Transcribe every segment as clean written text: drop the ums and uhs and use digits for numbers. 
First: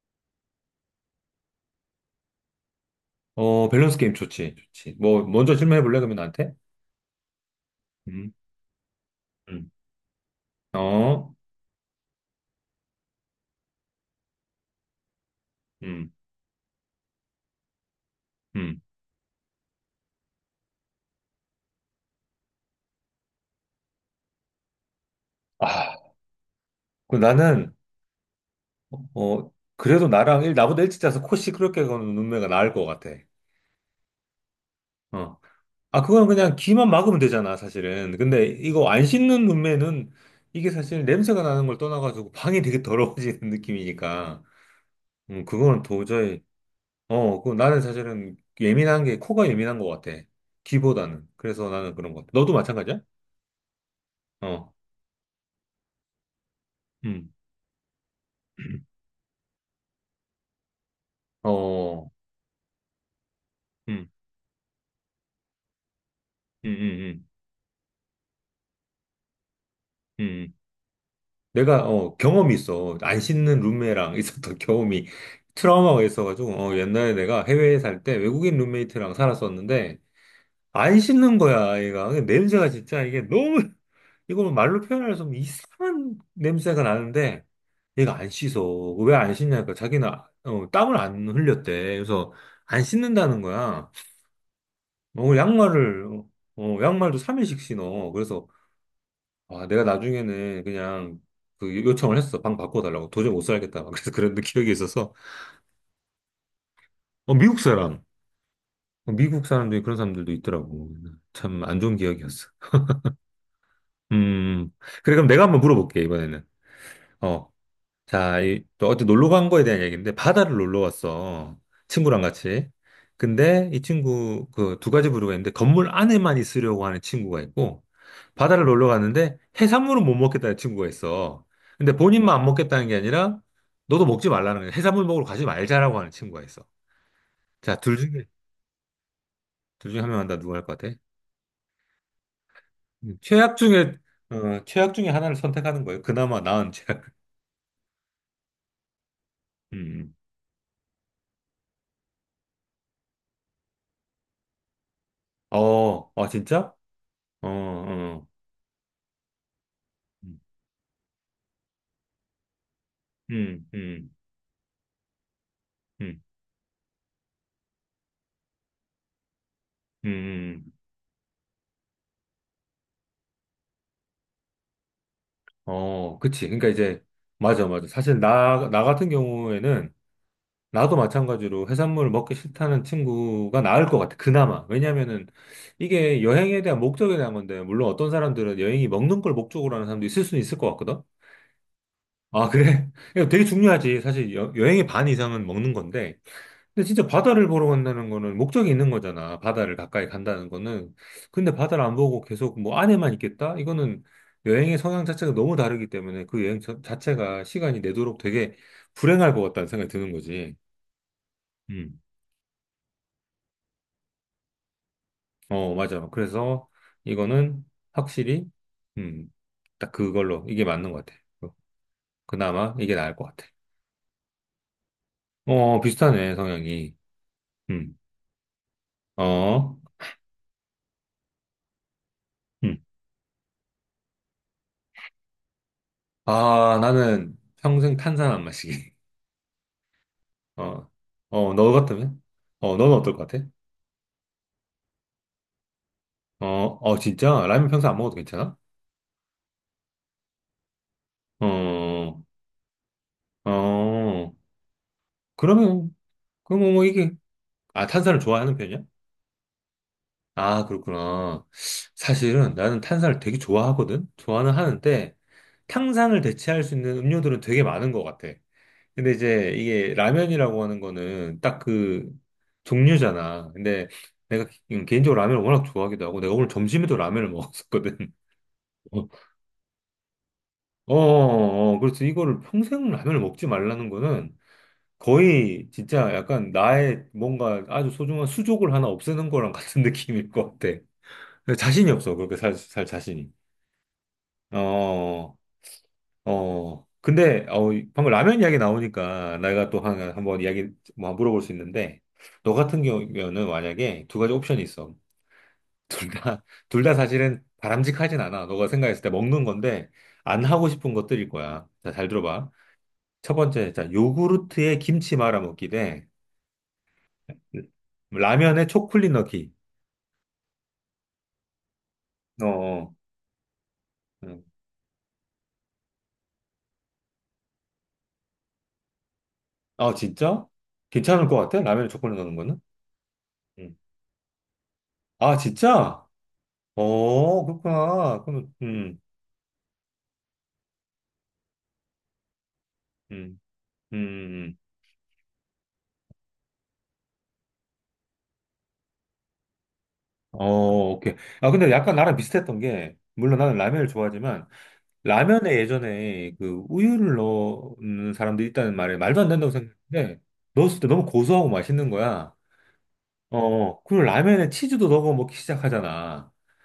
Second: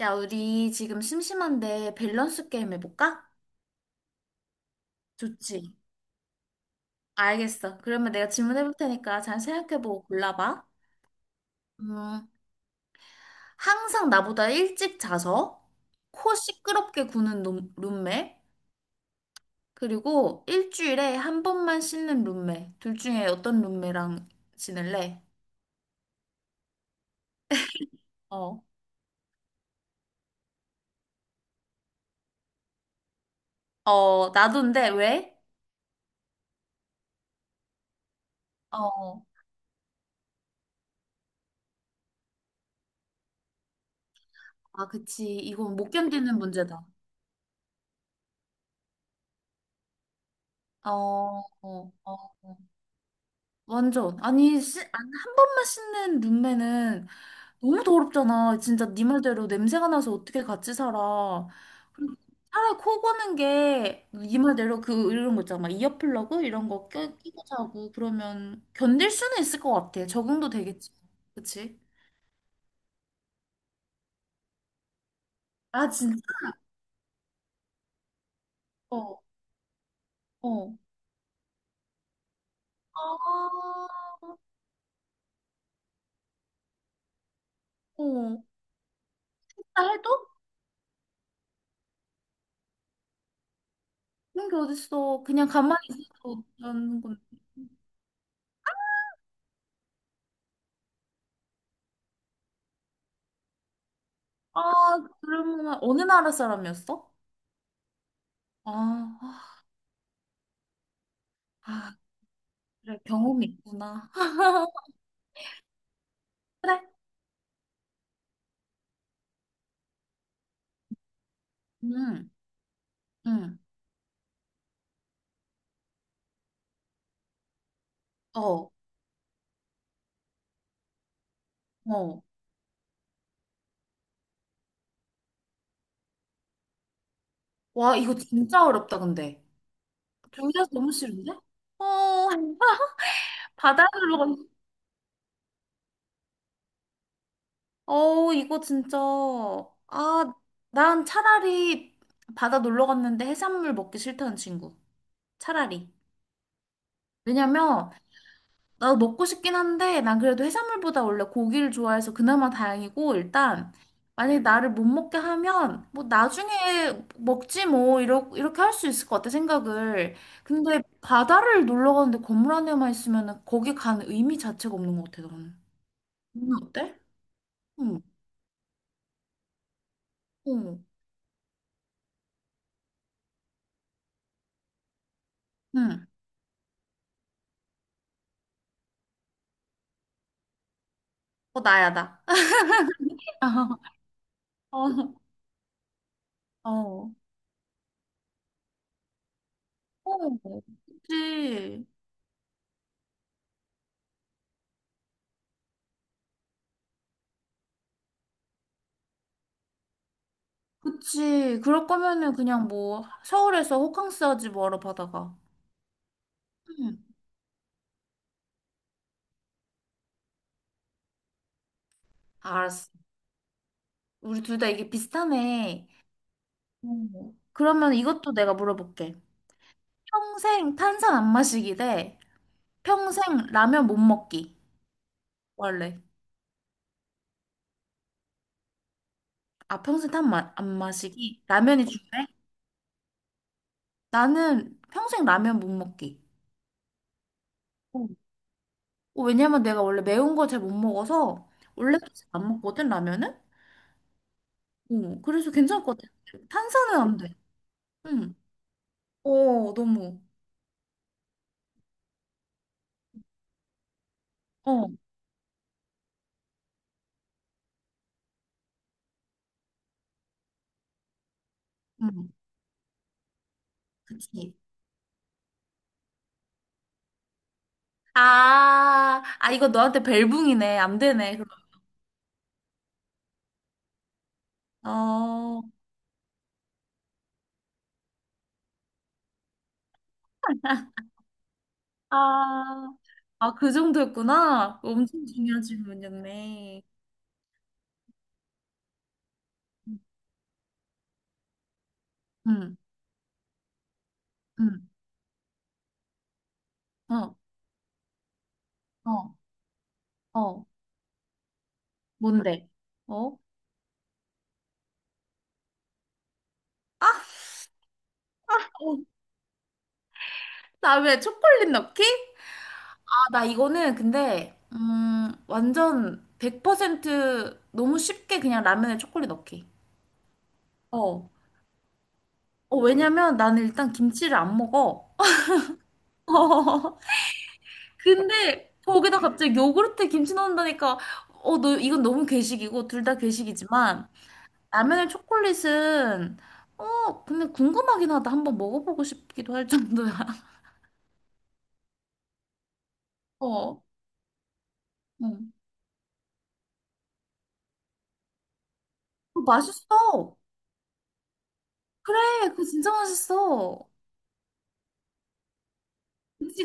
야, 우리 지금 심심한데 밸런스 게임 해볼까? 어, 밸런스 게임 좋지, 좋지. 뭐, 먼저 좋지. 질문해 볼래, 그러면 나한테? 알겠어. 그러면 내가 음, 질문해볼 테니까 잘 음. 생각해보고 골라봐. 어, 음, 항상 나보다 일찍 자서 음, 코 시끄럽게 구는 룸메, 음. 그리고 일주일에 한 번만 씻는 룸메. 둘 중에 어떤 룸메랑 지낼래? 아, 그 나는, 어. 어, 그래도 나보다 일찍 자서 코 시끄럽게 거는 눈매가 나을 것 같아. 어, 나도인데, 왜? 어. 아, 그건 그냥 귀만 막으면 되잖아, 사실은. 근데 어. 이거 안 어. 씻는 눈매는 이게 사실 냄새가 나는 걸 떠나가지고 방이 되게 더러워지는 느낌이니까. 아, 그치. 이건 그거는 못 견디는 도저히, 문제다. 어, 그 나는 사실은 예민한 게, 코가 예민한 것 같아. 어, 귀보다는. 그래서 어, 나는 그런 것 같아. 어. 너도 마찬가지야? 완전. 아니, 어. 한 번만 씻는 룸메는 음, 너무 더럽잖아. 진짜 네 말대로 냄새가 나서 어떻게 같이 살아. 어, 그리고 차라리 코 고는 게, 음, 네 말대로 그, 이런 거 있잖아. 막 이어플러그? 음, 이런 거 음, 끼고 자고 그러면 견딜 수는 있을 것 같아. 음, 적응도 음. 되겠지. 그치? 내가 경험이 있어. 안 씻는 룸메랑 있었던 경험이 아, 트라우마가 진짜? 있어가지고 옛날에 내가 해외에 살 때 외국인 룸메이트랑 어, 살았었는데 어. 안 씻는 거야 얘가. 근데 냄새가 진짜 이게 너무 아, 이거 말로 표현할 수 없는 이상한 냄새가 나는데 얘가 안 어. 씻어. 왜 안 씻냐니까 진짜 자기는 해도? 땀을 안 흘렸대. 그래서 안 씻는다는 거야. 그런 게 어딨어. 어, 그냥 가만히 양말을 있어도 되는 양말도 건데. 3일씩 신어. 그래서 아, 내가 나중에는 그냥 그 요청을 했어. 방 바꿔달라고. 도저히 못 살겠다. 막 그래서 그런 아, 기억이 있어서. 그러면 어느 나라 사람이었어? 어, 미국 사람. 어, 미국 아, 사람들이 그런 사람들도 있더라고. 참 안 좋은 아, 기억이었어. 그래, 경험이 있구나. 음. 그래, 그럼 내가 한번 물어볼게, 이번에는. 그래? 어. 자, 또 어디 놀러 간 거에 대한 얘기인데 바다를 놀러 왔어. 친구랑 응, 같이. 응, 근데 이 친구 그 두 가지 부류가 있는데, 건물 안에만 있으려고 하는 친구가 있고 바다를 어, 놀러 갔는데 해산물은 못 먹겠다는 친구가 있어. 근데 어. 본인만 안 먹겠다는 게 아니라 너도 먹지 말라는 거야. 해산물 먹으러 가지 말자라고 하는 친구가 있어. 자, 둘 와, 이거 중에 진짜 어렵다, 근데. 둘 중에 한 명 한다, 누구 할 둘다 것 너무 같아? 싫은데? 어, 음, 최악 중에 바다로 건, 최악 중에 하나를 선택하는 거예요. 그나마 나은 최악. 어, 이거 진짜. 음. 아, 난 차라리 바다 놀러 갔는데 해산물 먹기 싫다는 친구. 음. 차라리. 어, 아 진짜? 어, 왜냐면, 어. 나도 먹고 싶긴 한데, 난 그래도 해산물보다 원래 고기를 좋아해서 그나마 다행이고, 음, 일단, 음, 만약에 나를 못 먹게 하면, 뭐, 음, 나중에 먹지 뭐, 이렇게 할 수 있을 것 같아, 생각을. 음, 근데 바다를 놀러 가는데 건물 안에만 있으면 거기 간 의미 자체가 없는 것 같아, 나는. 어, 그치. 그러니까 어때? 이제, 맞아, 맞아. 응, 사실 나 같은 경우에는, 응, 나도 마찬가지로 해산물을 먹기 싫다는 친구가 나을 것 같아. 그나마. 왜냐면은, 응. 이게 여행에 대한 목적에 대한 건데, 물론 어떤 사람들은 여행이 먹는 걸 목적으로 하는 사람도 있을 수는 있을 것 같거든? 어, 나야, 나. 아, 그래? 이거 되게 중요하지. 사실 여, 여행의 반 어, 이상은 먹는 건데, 근데 진짜 어. 바다를 보러 간다는 거는 목적이 있는 거잖아. 바다를 가까이 어. 간다는 거는. 근데 바다를 그치, 안 보고 계속 뭐 안에만 있겠다? 이거는 여행의 성향 자체가 너무 다르기 때문에 그 여행 자체가 시간이 내도록 되게 불행할 것 같다는 생각이 드는 거지. 그치. 그럴 음. 거면은 그냥 뭐, 서울에서 호캉스 하지 뭐하러 바다가. 어, 맞아. 그래서 응. 이거는 확실히, 음, 딱 그걸로 이게 맞는 것 같아. 어, 그나마 알았어. 이게 나을 것 같아. 우리 둘 다 이게 어, 비슷하네. 비슷하네, 성향이. 음. 그러면 음, 이것도 내가 물어볼게. 어, 평생 탄산 안 마시기 대 음. 평생 라면 못 먹기. 원래. 아, 나는 평생 탄산 안 마시기. 아, 평생 안 어, 마시기. 어, 너 라면이 같으면? 중요해? 어, 너는 어떨 것 같아? 나는 평생 라면 못 먹기. 어, 어, 진짜? 라면 평소 안 먹어도 음. 괜찮아? 어, 어, 왜냐면 내가 원래 매운 거 잘 못 먹어서 원래도 어, 잘 안 먹거든, 라면은? 어, 어, 그래서 괜찮을 그러면, 것 같아. 그럼 뭐 탄산은 이게, 안 돼. 아, 탄산을 응. 좋아하는 편이야? 어, 너무. 아, 그렇구나. 사실은 나는 탄산을 되게 좋아하거든? 좋아는 어, 하는데, 탕산을 대체할 수 있는 음료들은 되게 많은 것 같아. 근데 이제 이게 라면이라고 하는 거는 딱 그 응. 종류잖아. 근데 내가 그치. 개인적으로 라면을 워낙 좋아하기도 하고, 내가 오늘 점심에도 라면을 먹었었거든. 어, 아, 아, 이거 너한테 벨붕이네. 어, 안 되네. 그럼. 어, 그래서 이거를 평생 라면을 먹지 말라는 거는 어, 거의 진짜 약간 나의 뭔가 아주 소중한 수족을 하나 없애는 거랑 같은 느낌일 것 같아. 자신이 없어, 그렇게 살 아, 자신이. 아, 그 어, 정도였구나. 엄청 어. 중요한 질문이었네. 어. 근데, 방금 라면 이야기 나오니까 내가 또 하나 한번 이야기 뭐 물어볼 수 있는데, 너 응, 같은 경우에는 만약에 두 가지 옵션이 응, 있어. 둘 다, 둘 다 어, 사실은 바람직하진 않아. 너가 생각했을 때 어, 먹는 건데, 안 어. 하고 싶은 것들일 거야. 자, 잘 들어봐. 뭔데? 첫 어? 번째, 자 요구르트에 김치 말아 먹기 대 아, 라면에 어, 초콜릿 넣기. 나왜 초콜릿 넣기? 어, 어, 아, 나 이거는 음. 근데, 완전 100% 너무 쉽게 그냥 라면에 초콜릿 넣기. 아, 진짜? 괜찮을 어. 것 같아? 라면에 초콜릿 넣는 거는? 어, 왜냐면 나는 음. 일단 김치를 안 먹어. 아, 진짜? 어, 그렇구나. 그럼, 근데 거기다 갑자기 요구르트에 김치 넣는다니까 어 너 이건 너무 괴식이고 둘 다 음, 음, 괴식이지만 음. 라면에 초콜릿은 어 근데 궁금하긴 하다 한번 먹어보고 싶기도 할 정도야 어, 오케이. 아, 근데 약간 나랑 비슷했던 게, 물론 나는 어 라면을 좋아하지만, 라면에 응. 예전에 그 우유를 넣는 사람들이 있다는 말에 말도 안 어, 된다고 생각했는데, 맛있어. 넣었을 때 너무 고소하고 맛있는 거야. 그래 그거 진짜 어, 어. 맛있어. 그리고 라면에 치즈도 넣어 먹기 시작하잖아. 그치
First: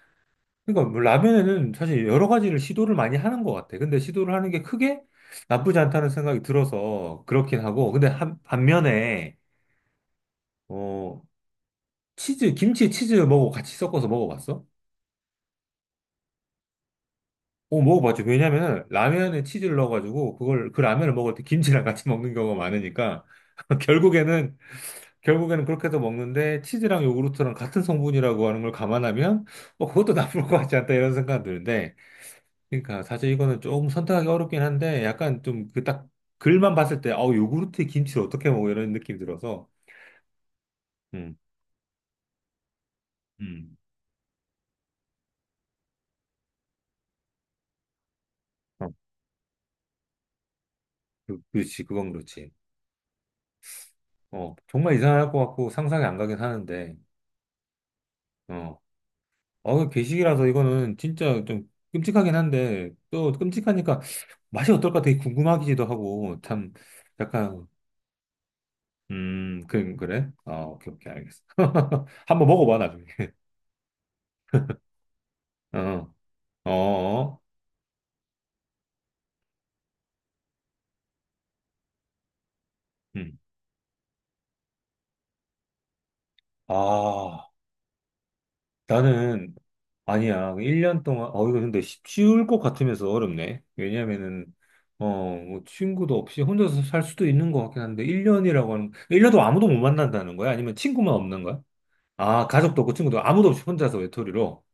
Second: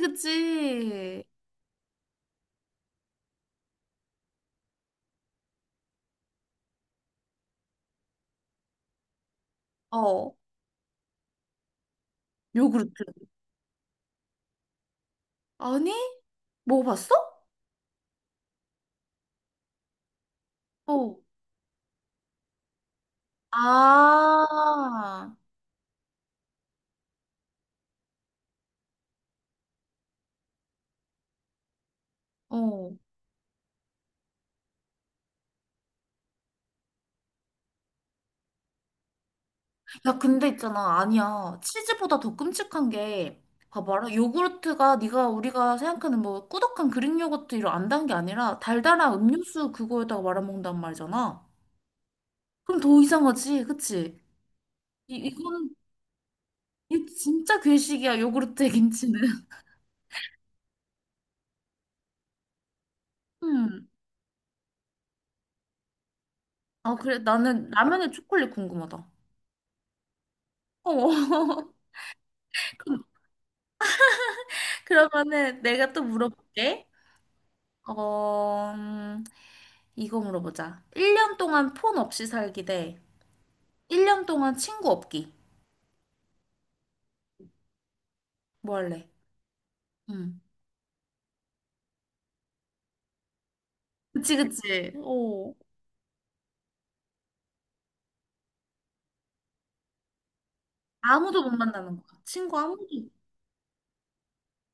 그러니까 뭐 그치. 라면에는 사실 여러 가지를 시도를 많이 하는 것 같아. 근데 시도를 하는 게 크게 나쁘지 않다는 생각이 들어서 그렇긴 하고. 근데 반면에, 어 어, 김치에 요구르트 치즈 먹고 같이 섞어서 먹어봤어? 아니 먹어봤어? 어, 먹어봤지. 왜냐면은 라면에 치즈를 넣어가지고 그 라면을 어. 먹을 때 김치랑 같이 먹는 경우가 많으니까. 결국에는, 아, 그렇게 해서 먹는데, 치즈랑 요구르트랑 같은 성분이라고 하는 걸 감안하면 뭐 그것도 나쁠 것 같지 않다 이런 생각이 드는데, 어. 그러니까 사실 이거는 조금 선택하기 어렵긴 한데 약간 좀 그 딱 글만 봤을 때 아우 요구르트에 김치를 어떻게 먹어 이런 느낌이 들어서. 야, 근데 있잖아. 음, 아니야. 치즈보다 더 끔찍한 게, 음. 봐봐라. 요구르트가 네가 우리가 생각하는 뭐 꾸덕한 그릭 요거트 이런 안 단 게 아니라 어, 달달한 음료수 그거에다가 말아먹는단 그, 말이잖아. 그렇지 그건 그렇지. 그럼 더 이상하지, 그치? 어 정말 이상할 것 같고 이건, 상상이 안 가긴 하는데. 이 진짜 괴식이야, 요구르트에 어, 김치는. 어 괴식이라서 이거는 진짜 좀 끔찍하긴 한데 또 음. 끔찍하니까 맛이 어떨까 되게 궁금하기도 하고 참 아, 그래. 약간. 나는 라면에 초콜릿 궁금하다. 그래 아 오케이, 오케이 알겠어. 어. 한번 먹어봐 나중에. 그러면은 내가 또 어 물어볼게. 어, 어, 이거 물어보자. 1년 동안 폰 없이 살기 대 음. 1년 동안 친구 없기. 아 뭐 할래? 나는 응. 아니야. 1년 동안, 이거 근데 쉬울 것 같으면서 어렵네. 그치, 왜냐면은 그치. 어. 어뭐 친구도 없이 혼자서 살 수도 있는 것 같긴 한데, 1년이라고 하는 1년도 아무도 못 만난다는 거야? 아니면 친구만 아무도 없는 못 거야? 만나는 거야. 아, 친구 가족도 아무도. 없고 친구도 아무도 없이 혼자서 외톨이로.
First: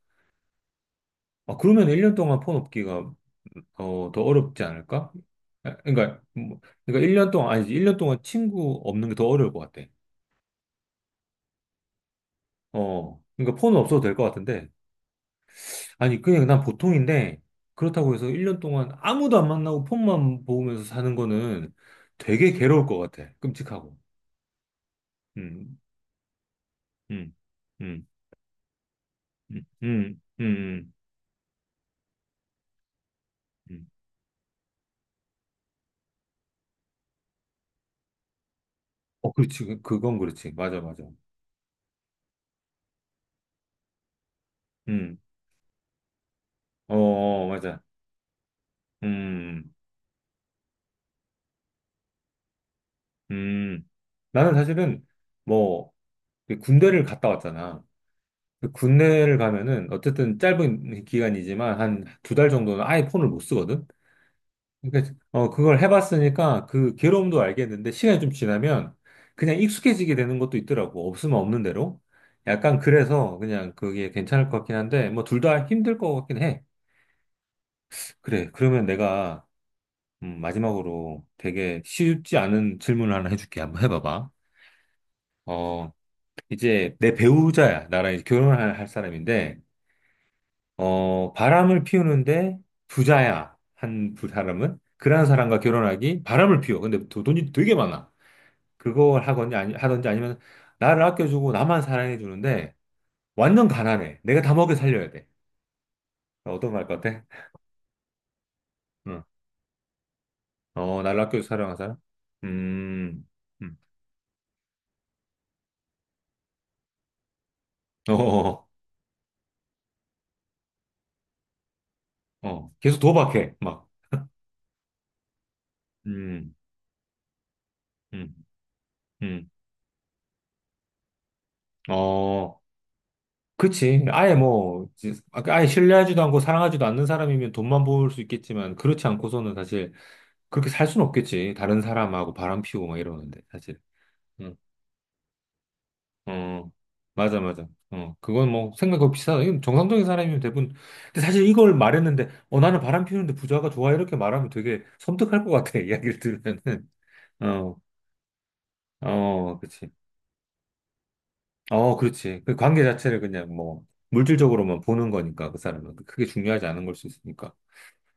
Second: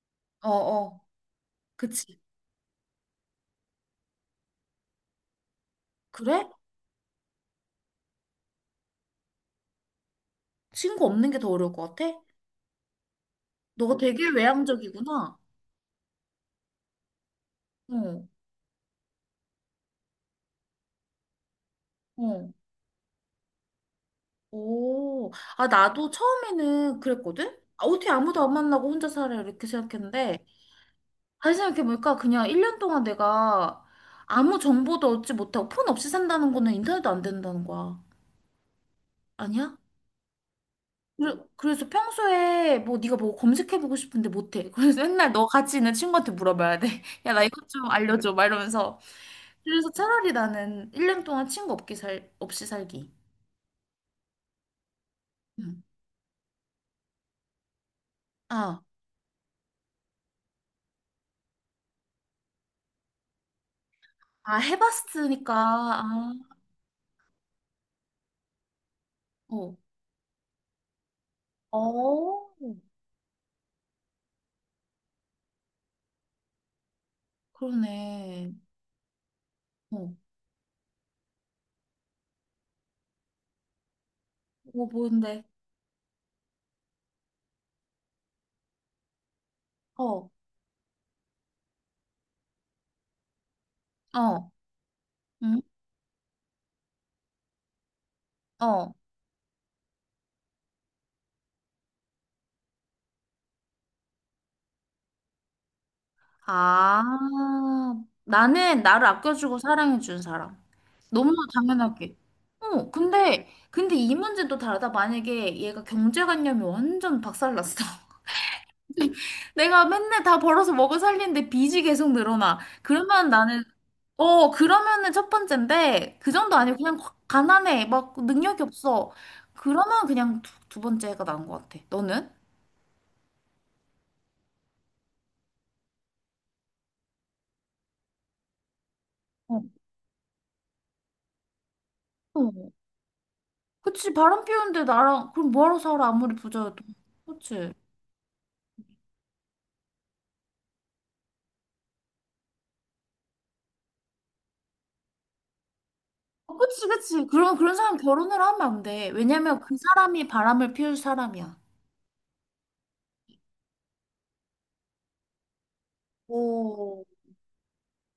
어, 어. 아, 그러면 1년 그치. 동안 폰 없기가 어, 더 어렵지 않을까? 아, 그러니까 그래? 뭐, 그러니까 1년 동안 아니지. 1년 동안 친구 없는 게 더 어려울 것 같아. 친구 없는 게 더 어려울 것 같아? 어. 그러니까 폰은 너가 없어도 될 것 되게 같은데. 외향적이구나. 아니, 그냥 난 보통인데, 그렇다고 해서 어, 1년 동안 아무도 안 만나고 폰만 보면서 사는 거는 되게 어. 괴로울 것 같아. 끔찍하고. 오. 아, 음, 나도 처음에는 음, 그랬거든? 아, 음, 어떻게 아무도 안 만나고 혼자 살아? 음, 이렇게 음, 음, 생각했는데, 음. 다시 생각해보니까 그냥 1년 동안 내가 음. 아무 정보도 얻지 못하고 폰 없이 산다는 거는 인터넷도 안 된다는 거야. 어, 그렇지. 아니야? 그건 그렇지. 맞아, 맞아. 그래서 평소에 뭐 네가 뭐 검색해보고 싶은데 못해. 그래서 음, 맨날 너 같이 있는 친구한테 물어봐야 돼. 어, 야, 나 어, 이것 맞아. 좀 알려줘. 막 이러면서. 음, 그래서 차라리 나는 1년 동안 친구 없기 살, 없이 살기. 음. 나는 사실은 응. 뭐, 그 군대를 갔다 왔잖아. 그 아, 군대를 가면은 어쨌든 짧은 기간이지만 한 두 달 정도는 아예 폰을 못 쓰거든? 아, 그러니까 해봤으니까. 그걸 아, 해봤으니까 그 괴로움도 알겠는데, 시간이 좀 지나면 그냥 어. 익숙해지게 되는 것도 있더라고. 없으면 없는 대로, 어, 약간 그래서 그냥 그게 괜찮을 것 같긴 한데 뭐 둘 다 힘들 것 같긴 해. 그래 그러네. 그러면 내가, 어. 마지막으로 되게 쉽지 않은 질문을 하나 해줄게. 한번 해봐봐. 뭔데? 어, 이제 내 배우자야. 나랑 이제 결혼을 할 사람인데, 어. 어 바람을 피우는데 부자야. 어. 사람은 그러한 사람과 응? 결혼하기. 바람을 피워 근데 돈이 되게 많아. 어. 그걸 하건지 아니 하든지, 아니면 나를 아껴주고 나만 사랑해 주는데 완전 가난해. 내가 다 먹여 살려야 돼. 어떤 거 할 것 아. 같아? 나는 나를 응. 아껴주고 사랑해준 사람. 어, 나를 너무 아껴주고 사랑하는 사람? 당연하게. 어, 음. 음. 근데 이 문제는 또 다르다. 만약에 얘가 경제관념이 완전 박살났어. 어. 어. 내가 맨날 다 벌어서 먹어 살리는데 빚이 계속 어. 늘어나. 어. 계속 그러면 도박해. 나는, 막. 어, 그러면은 첫 번째인데, 그 음. 정도 아니고 그냥 확 가난해. 막 음. 능력이 없어. 음. 그러면 그냥 두 번째가 나은 것 같아. 너는? 어. 그치. 아예 뭐 아예 신뢰하지도 않고 사랑하지도 않는 사람이면 돈만 벌 수 있겠지만, 그렇지 않고서는 어. 사실 그렇게 살 수는 없겠지. 다른 사람하고 바람 어. 피우고 막 이러는데 사실. 그치, 바람 응. 피우는데 나랑, 그럼 뭐하러 살아? 아무리 어, 부자여도. 맞아, 맞아. 그치? 어, 그건 뭐, 생각 없이 이건 정상적인 사람이면 대부분. 근데 사실 이걸 말했는데, 어, 나는 바람 피우는데 부자가 좋아. 이렇게 말하면 되게 섬뜩할 것 같아. 이야기를 어, 그치, 들으면은. 그치. 그럼 그런 어, 사람 결혼을 하면 안 돼. 어, 왜냐면 그 그치. 사람이 바람을 피울 사람이야. 어, 그렇지. 그 관계 자체를 그냥 뭐, 물질적으로만 보는 거니까, 그 사람은. 그게 중요하지 않은 걸 오, 수 있으니까.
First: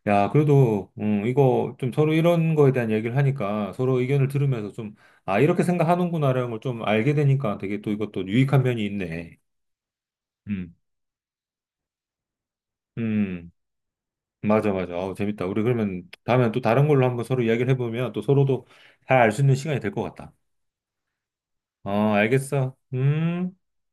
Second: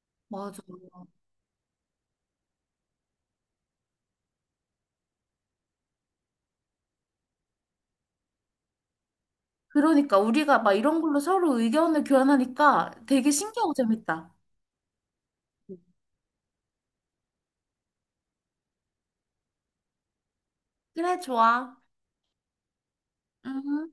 야, 맞아. 그래도, 이거 좀 서로 이런 거에 대한 얘기를 하니까, 서로 의견을 들으면서 좀, 아, 이렇게 생각하는구나라는 걸 좀 알게 되니까 되게 또 이것도 유익한 면이 있네. 그러니까 우리가 막 음. 이런 걸로 서로 의견을 교환하니까 되게 음. 신기하고 재밌다. 맞아, 맞아. 아우, 재밌다. 우리 그러면 다음에 또 다른 걸로 한번 서로 이야기를 해보면 또 서로도 잘 알 수 있는 시간이 될 것 같다. 그래, 좋아. 어, 알겠어. 음. 음.